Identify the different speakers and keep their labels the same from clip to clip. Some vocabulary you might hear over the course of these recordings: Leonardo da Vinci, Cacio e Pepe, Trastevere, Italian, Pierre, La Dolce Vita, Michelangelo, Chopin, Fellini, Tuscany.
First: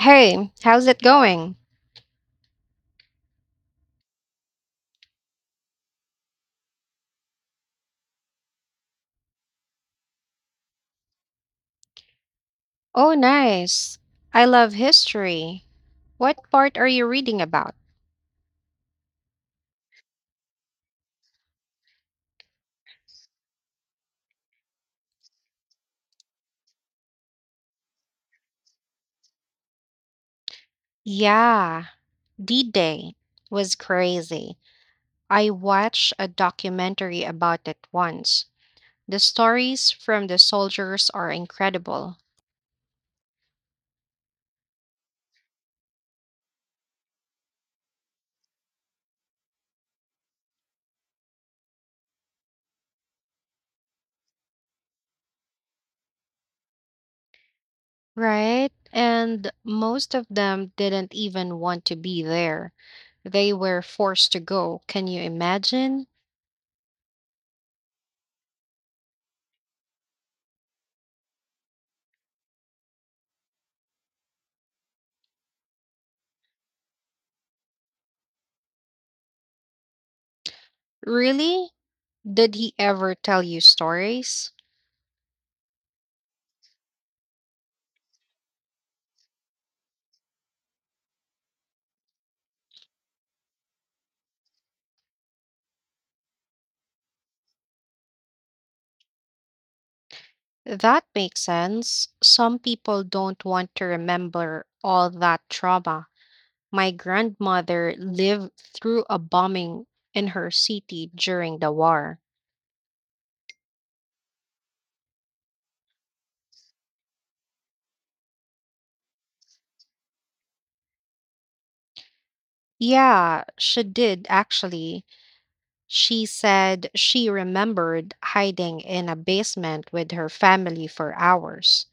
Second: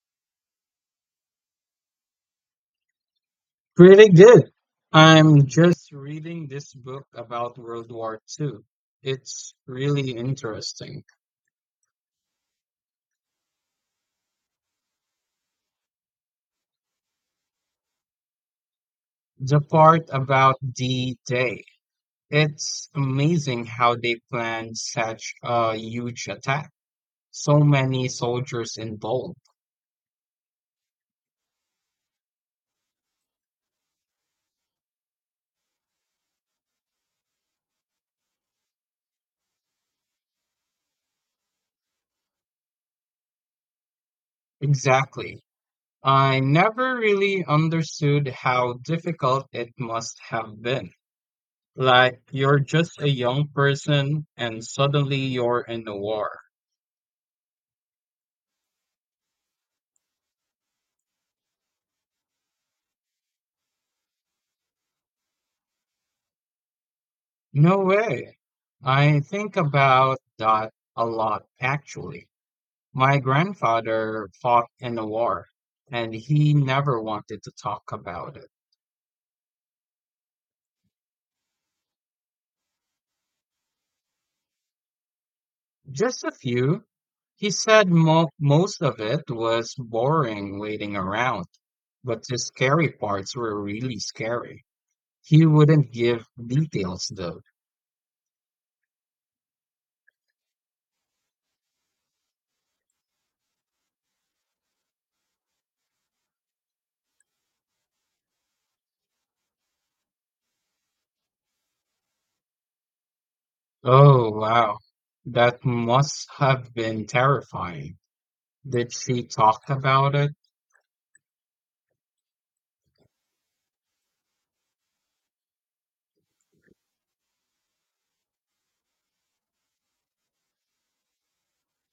Speaker 1: Hey, how's it going?
Speaker 2: Pretty good. I'm just reading this book about World War II. It's really interesting.
Speaker 1: Oh, nice. I love history. What part are you reading about?
Speaker 2: The part about D-Day. It's amazing how they planned such a huge attack. So many soldiers involved.
Speaker 1: Yeah, D-Day was crazy. I watched a documentary about it once. The stories from the soldiers are incredible,
Speaker 2: Exactly. I never really understood how difficult it must have been. Like, you're just a young person and suddenly you're in a war.
Speaker 1: right? And most of them didn't even want to be there. They were forced to go. Can you imagine?
Speaker 2: No way. I think about that a lot, actually. My grandfather fought in the war, and he never wanted to talk about it.
Speaker 1: Really? Did he ever tell you stories?
Speaker 2: Just a few. He said mo most of it was boring waiting around, but the scary parts were really scary. He wouldn't give details, though.
Speaker 1: That makes sense. Some people don't want to remember all that trauma. My grandmother lived through a bombing in her city during the war.
Speaker 2: Oh, wow. That must have been terrifying. Did she talk about it?
Speaker 1: Yeah, she did actually. She said she remembered hiding in a basement with her family for hours.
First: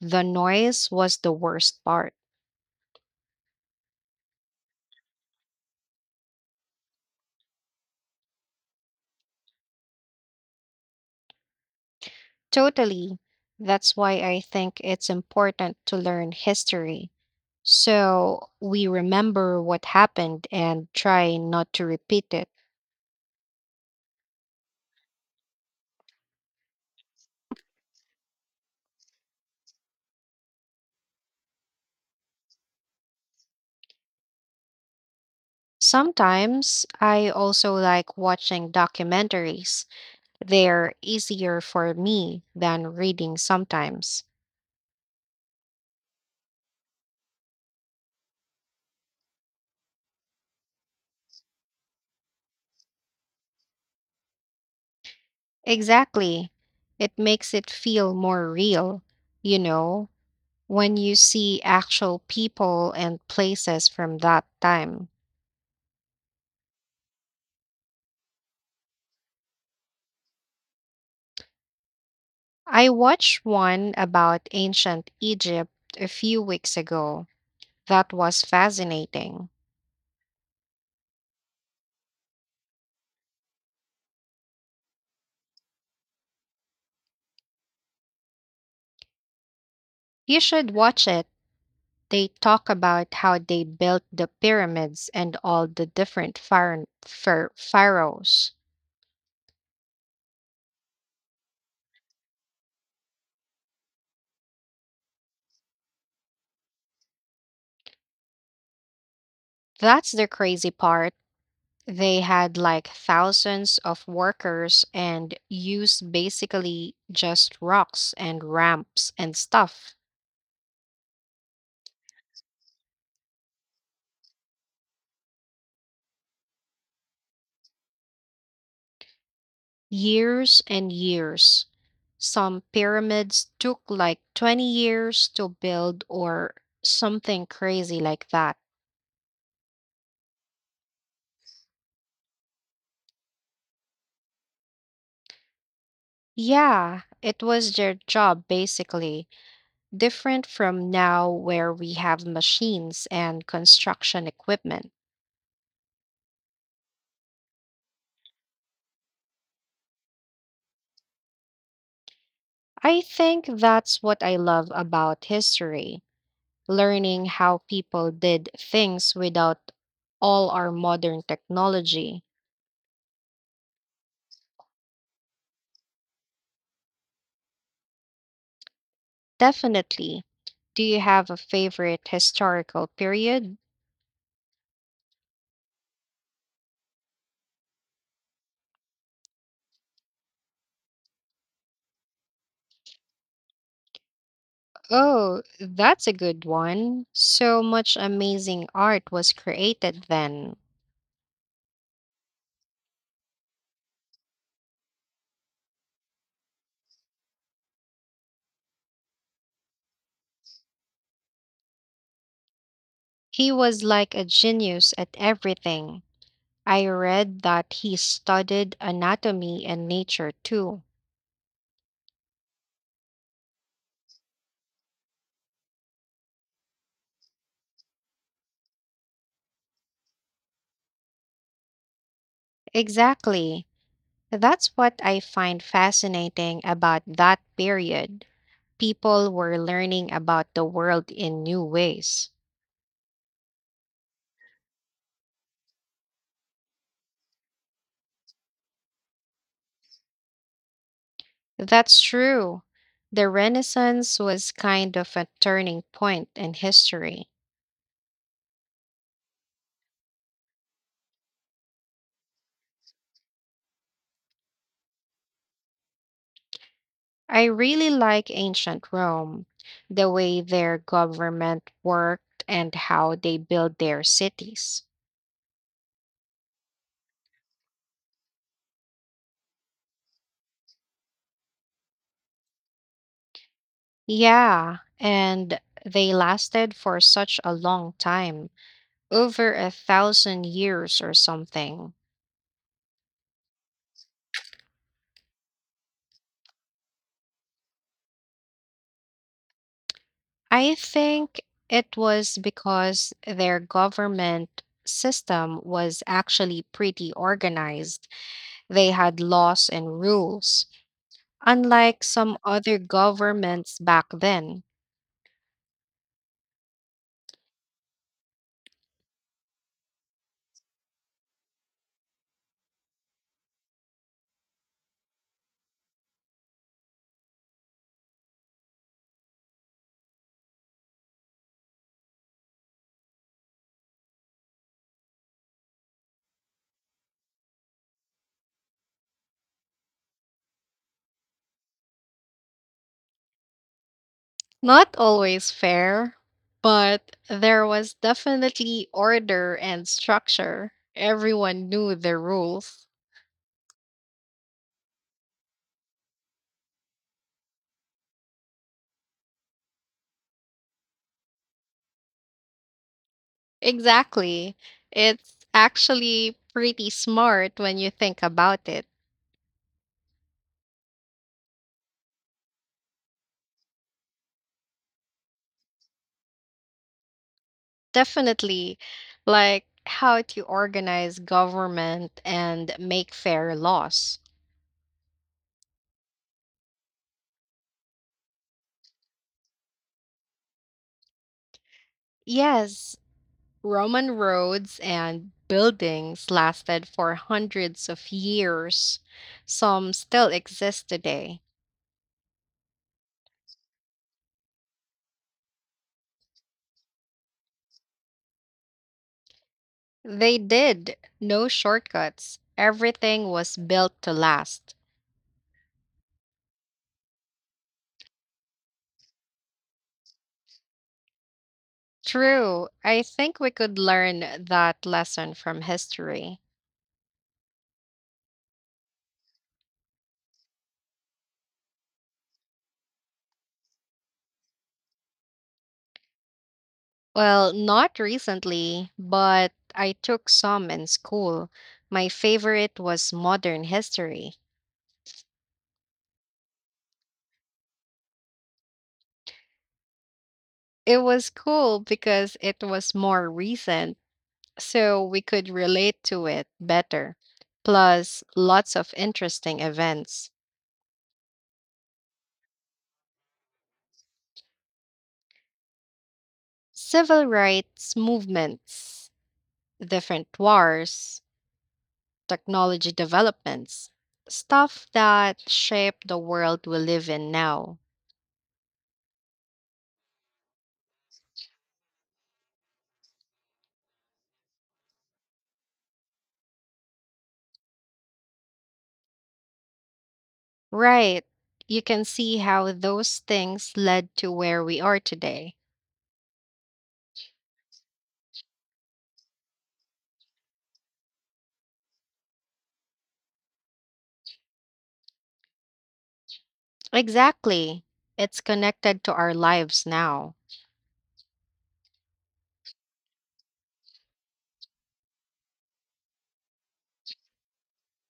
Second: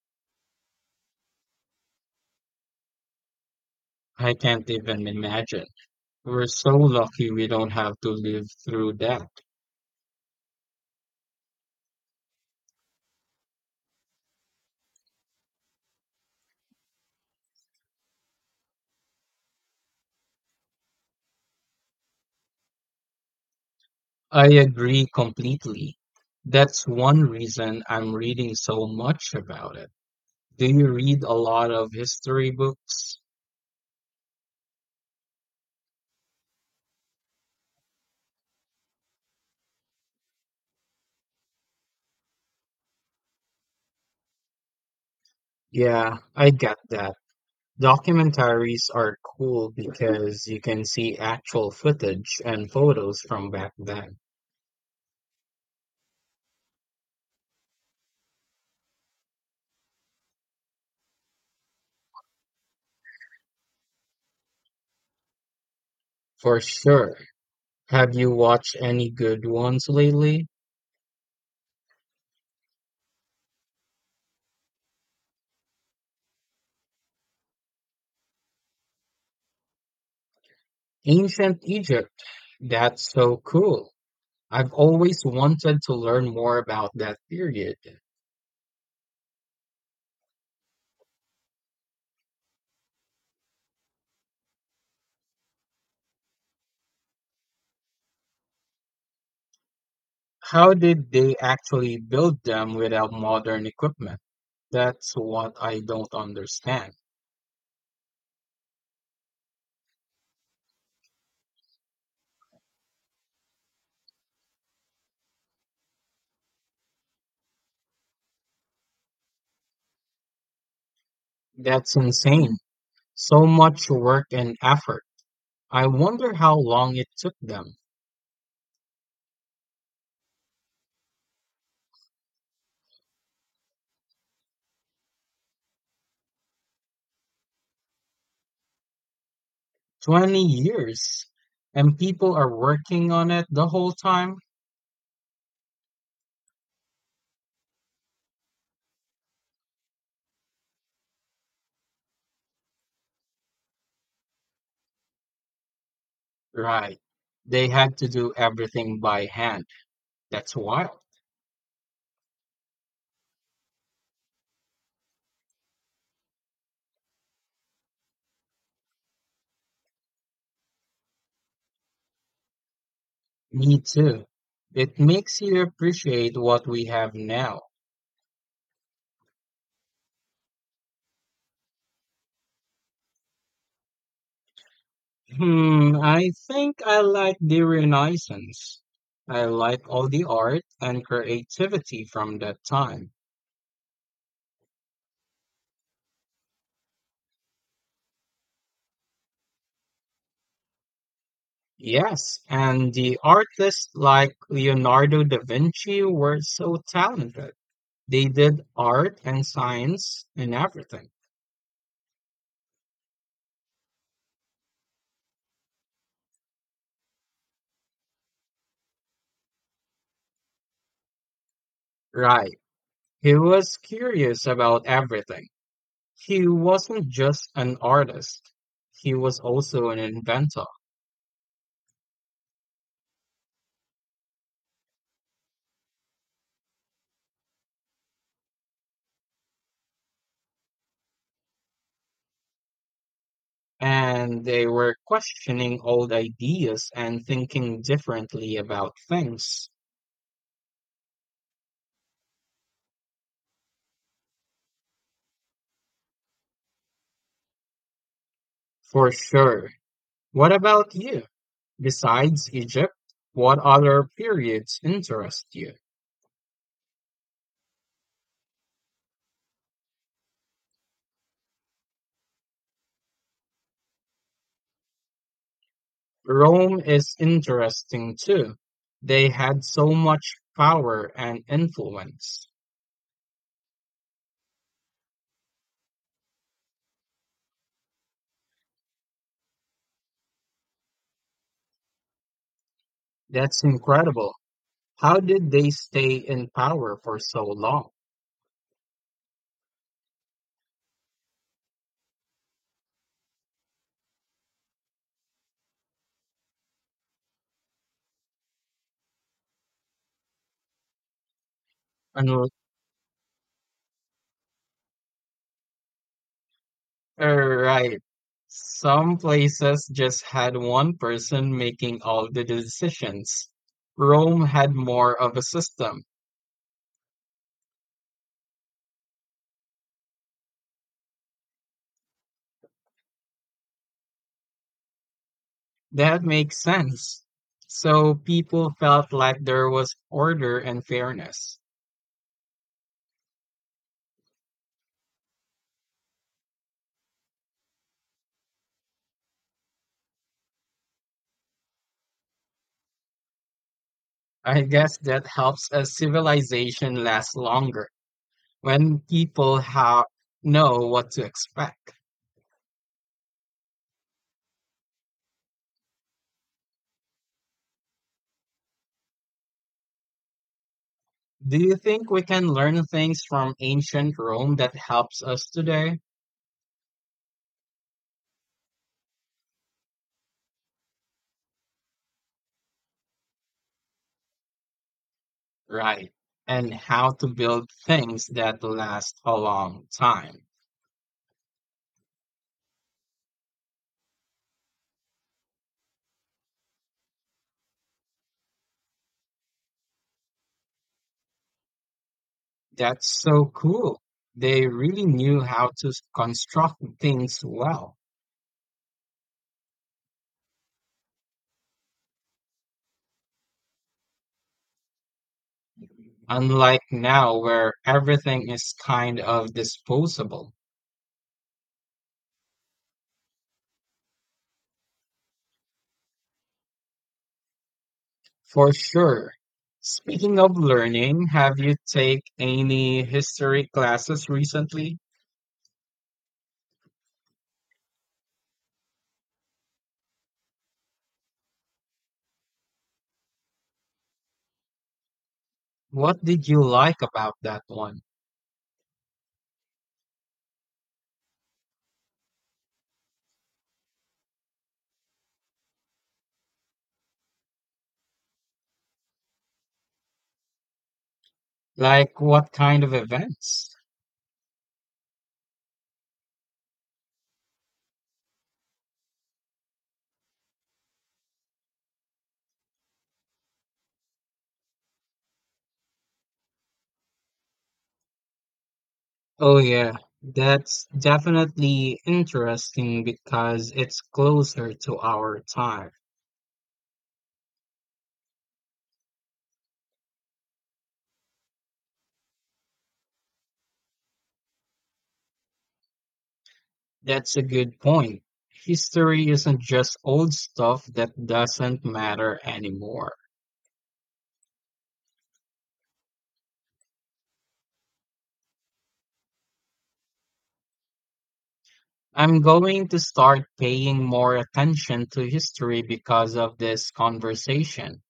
Speaker 1: The noise was the worst part.
Speaker 2: I can't even imagine. We're so lucky we don't have to live through that.
Speaker 1: Totally. That's why I think it's important to learn history. So we remember what happened and try not to repeat it.
Speaker 2: I agree completely. That's one reason I'm reading so much about it. Do you read a lot of history books?
Speaker 1: Sometimes I also like watching documentaries. They're easier for me than reading sometimes.
Speaker 2: Yeah, I get that. Documentaries are cool because you can see actual footage and photos from back then.
Speaker 1: Exactly. It makes it feel more real, you know, when you see actual people and places from that time.
Speaker 2: For sure. Have you watched any good ones lately?
Speaker 1: I watched one about ancient Egypt a few weeks ago. That was fascinating.
Speaker 2: Ancient Egypt. That's so cool. I've always wanted to learn more about that period.
Speaker 1: You should watch it. They talk about how they built the pyramids and all the different pharaohs.
Speaker 2: How did they actually build them without modern equipment? That's what I don't understand.
Speaker 1: That's the crazy part. They had like thousands of workers and used basically just rocks and ramps and stuff.
Speaker 2: That's insane. So much work and effort. I wonder how long it took them.
Speaker 1: Years and years. Some pyramids took like 20 years to build or something crazy like that.
Speaker 2: 20 years. And people are working on it the whole time?
Speaker 1: Yeah, it was their job basically, different from now where we have machines and construction equipment.
Speaker 2: Right. They had to do everything by hand. That's wild.
Speaker 1: I think that's what I love about history, learning how people did things without all our modern technology.
Speaker 2: Me too. It makes you appreciate what we have now.
Speaker 1: Definitely. Do you have a favorite historical period?
Speaker 2: Hmm, I think I like the Renaissance. I like all the art and creativity from that time.
Speaker 1: Oh, that's a good one. So much amazing art was created then.
Speaker 2: Yes, and the artists like Leonardo da Vinci were so talented. They did art and science and everything.
Speaker 1: He was like a genius at everything. I read that he studied anatomy and nature too.
Speaker 2: Right. He was curious about everything. He wasn't just an artist, he was also an inventor.
Speaker 1: Exactly. That's what I find fascinating about that period. People were learning about the world in new ways.
Speaker 2: And they were questioning old ideas and thinking differently about things.
Speaker 1: That's true. The Renaissance was kind of a turning point in history.
Speaker 2: For sure. What about you? Besides Egypt, what other periods interest you?
Speaker 1: I really like ancient Rome, the way their government worked and how they built their cities.
Speaker 2: Rome is interesting too. They had so much power and influence.
Speaker 1: Yeah, and they lasted for such a long time, over a thousand years or something.
Speaker 2: That's incredible. How did they stay in power for so long?
Speaker 1: I think it was because their government system was actually pretty organized. They had laws and rules, unlike some other governments back then.
Speaker 2: Right. Some places just had one person making all the decisions. Rome had more of a system. That makes sense. So people felt like there was order and fairness.
Speaker 1: Not always fair, but there was definitely order and structure. Everyone knew the rules.
Speaker 2: I guess that helps a civilization last longer when people have know what to expect.
Speaker 1: Exactly. It's actually pretty smart when you think about it.
Speaker 2: Do you think we can learn things from ancient Rome that helps us today?
Speaker 1: Definitely, like how to organize government and make fair laws.
Speaker 2: Right. And how to build things that last a long time.
Speaker 1: Yes, Roman roads and buildings lasted for hundreds of years. Some still exist today.
Speaker 2: That's so cool. They really knew how to construct things well,
Speaker 1: They did. No shortcuts. Everything was built to last.
Speaker 2: unlike now where everything is kind of disposable.
Speaker 1: True. I think we could learn that lesson from history.
Speaker 2: For sure. Speaking of learning, have you take any history classes recently?
Speaker 1: Well, not recently, but I took some in school. My favorite was modern history.
Speaker 2: What did you like about that one?
Speaker 1: It was cool because it was more recent so we could relate to it better. Plus, lots of interesting events,
Speaker 2: Like what kind of events?
Speaker 1: civil rights movements, different wars, technology developments, stuff that shape the world we live in now.
Speaker 2: Oh yeah, that's definitely interesting because it's closer to our time.
Speaker 1: Right. You can see how those things led to where we are today.
Speaker 2: That's a good point. History isn't just old stuff that doesn't matter anymore.
Speaker 1: Exactly. It's connected to our lives now.
Speaker 2: I'm going to start paying more attention to history because of this conversation.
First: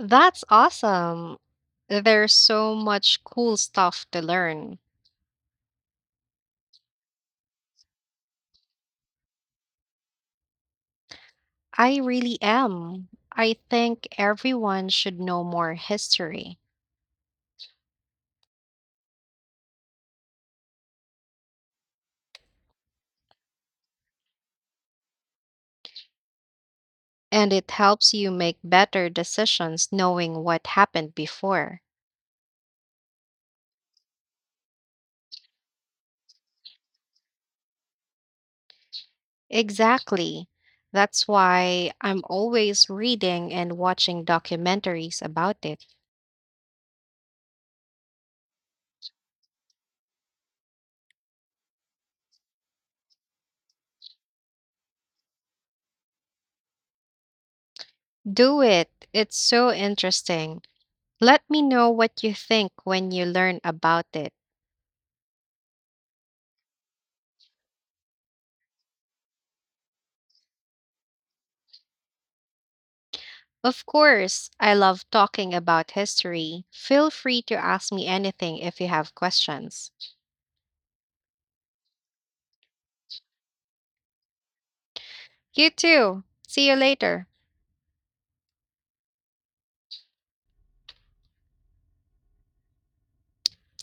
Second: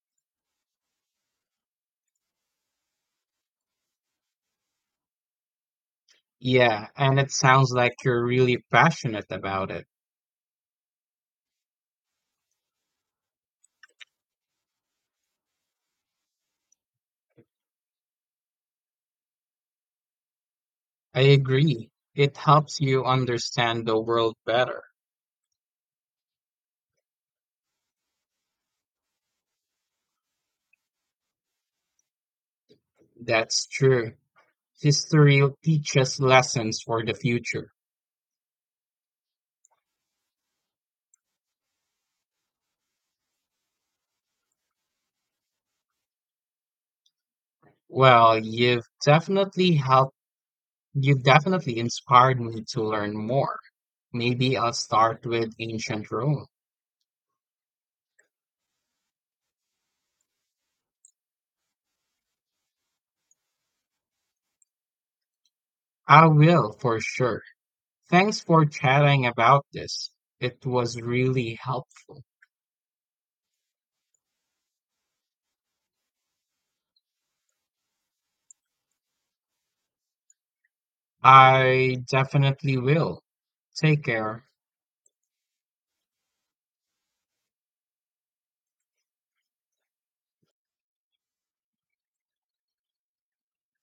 Speaker 1: That's awesome. There's so much cool stuff to learn.
Speaker 2: Yeah, and it sounds like you're really passionate about it.
Speaker 1: I really am. I think everyone should know more history,
Speaker 2: I agree. It helps you understand the world better.
Speaker 1: and it helps you make better decisions knowing what happened before.
Speaker 2: That's true. History teaches lessons for the future.
Speaker 1: Exactly. That's why I'm always reading and watching documentaries about it.
Speaker 2: Well, you've definitely inspired me to learn more. Maybe I'll start with ancient Rome.
Speaker 1: Do it. It's so interesting. Let me know what you think when you learn about it.
Speaker 2: I will for sure. Thanks for chatting about this. It was really helpful.
Speaker 1: Of course, I love talking about history. Feel free to ask me anything if you have questions.
Speaker 2: I definitely will. Take care.
Speaker 1: You too. See you later.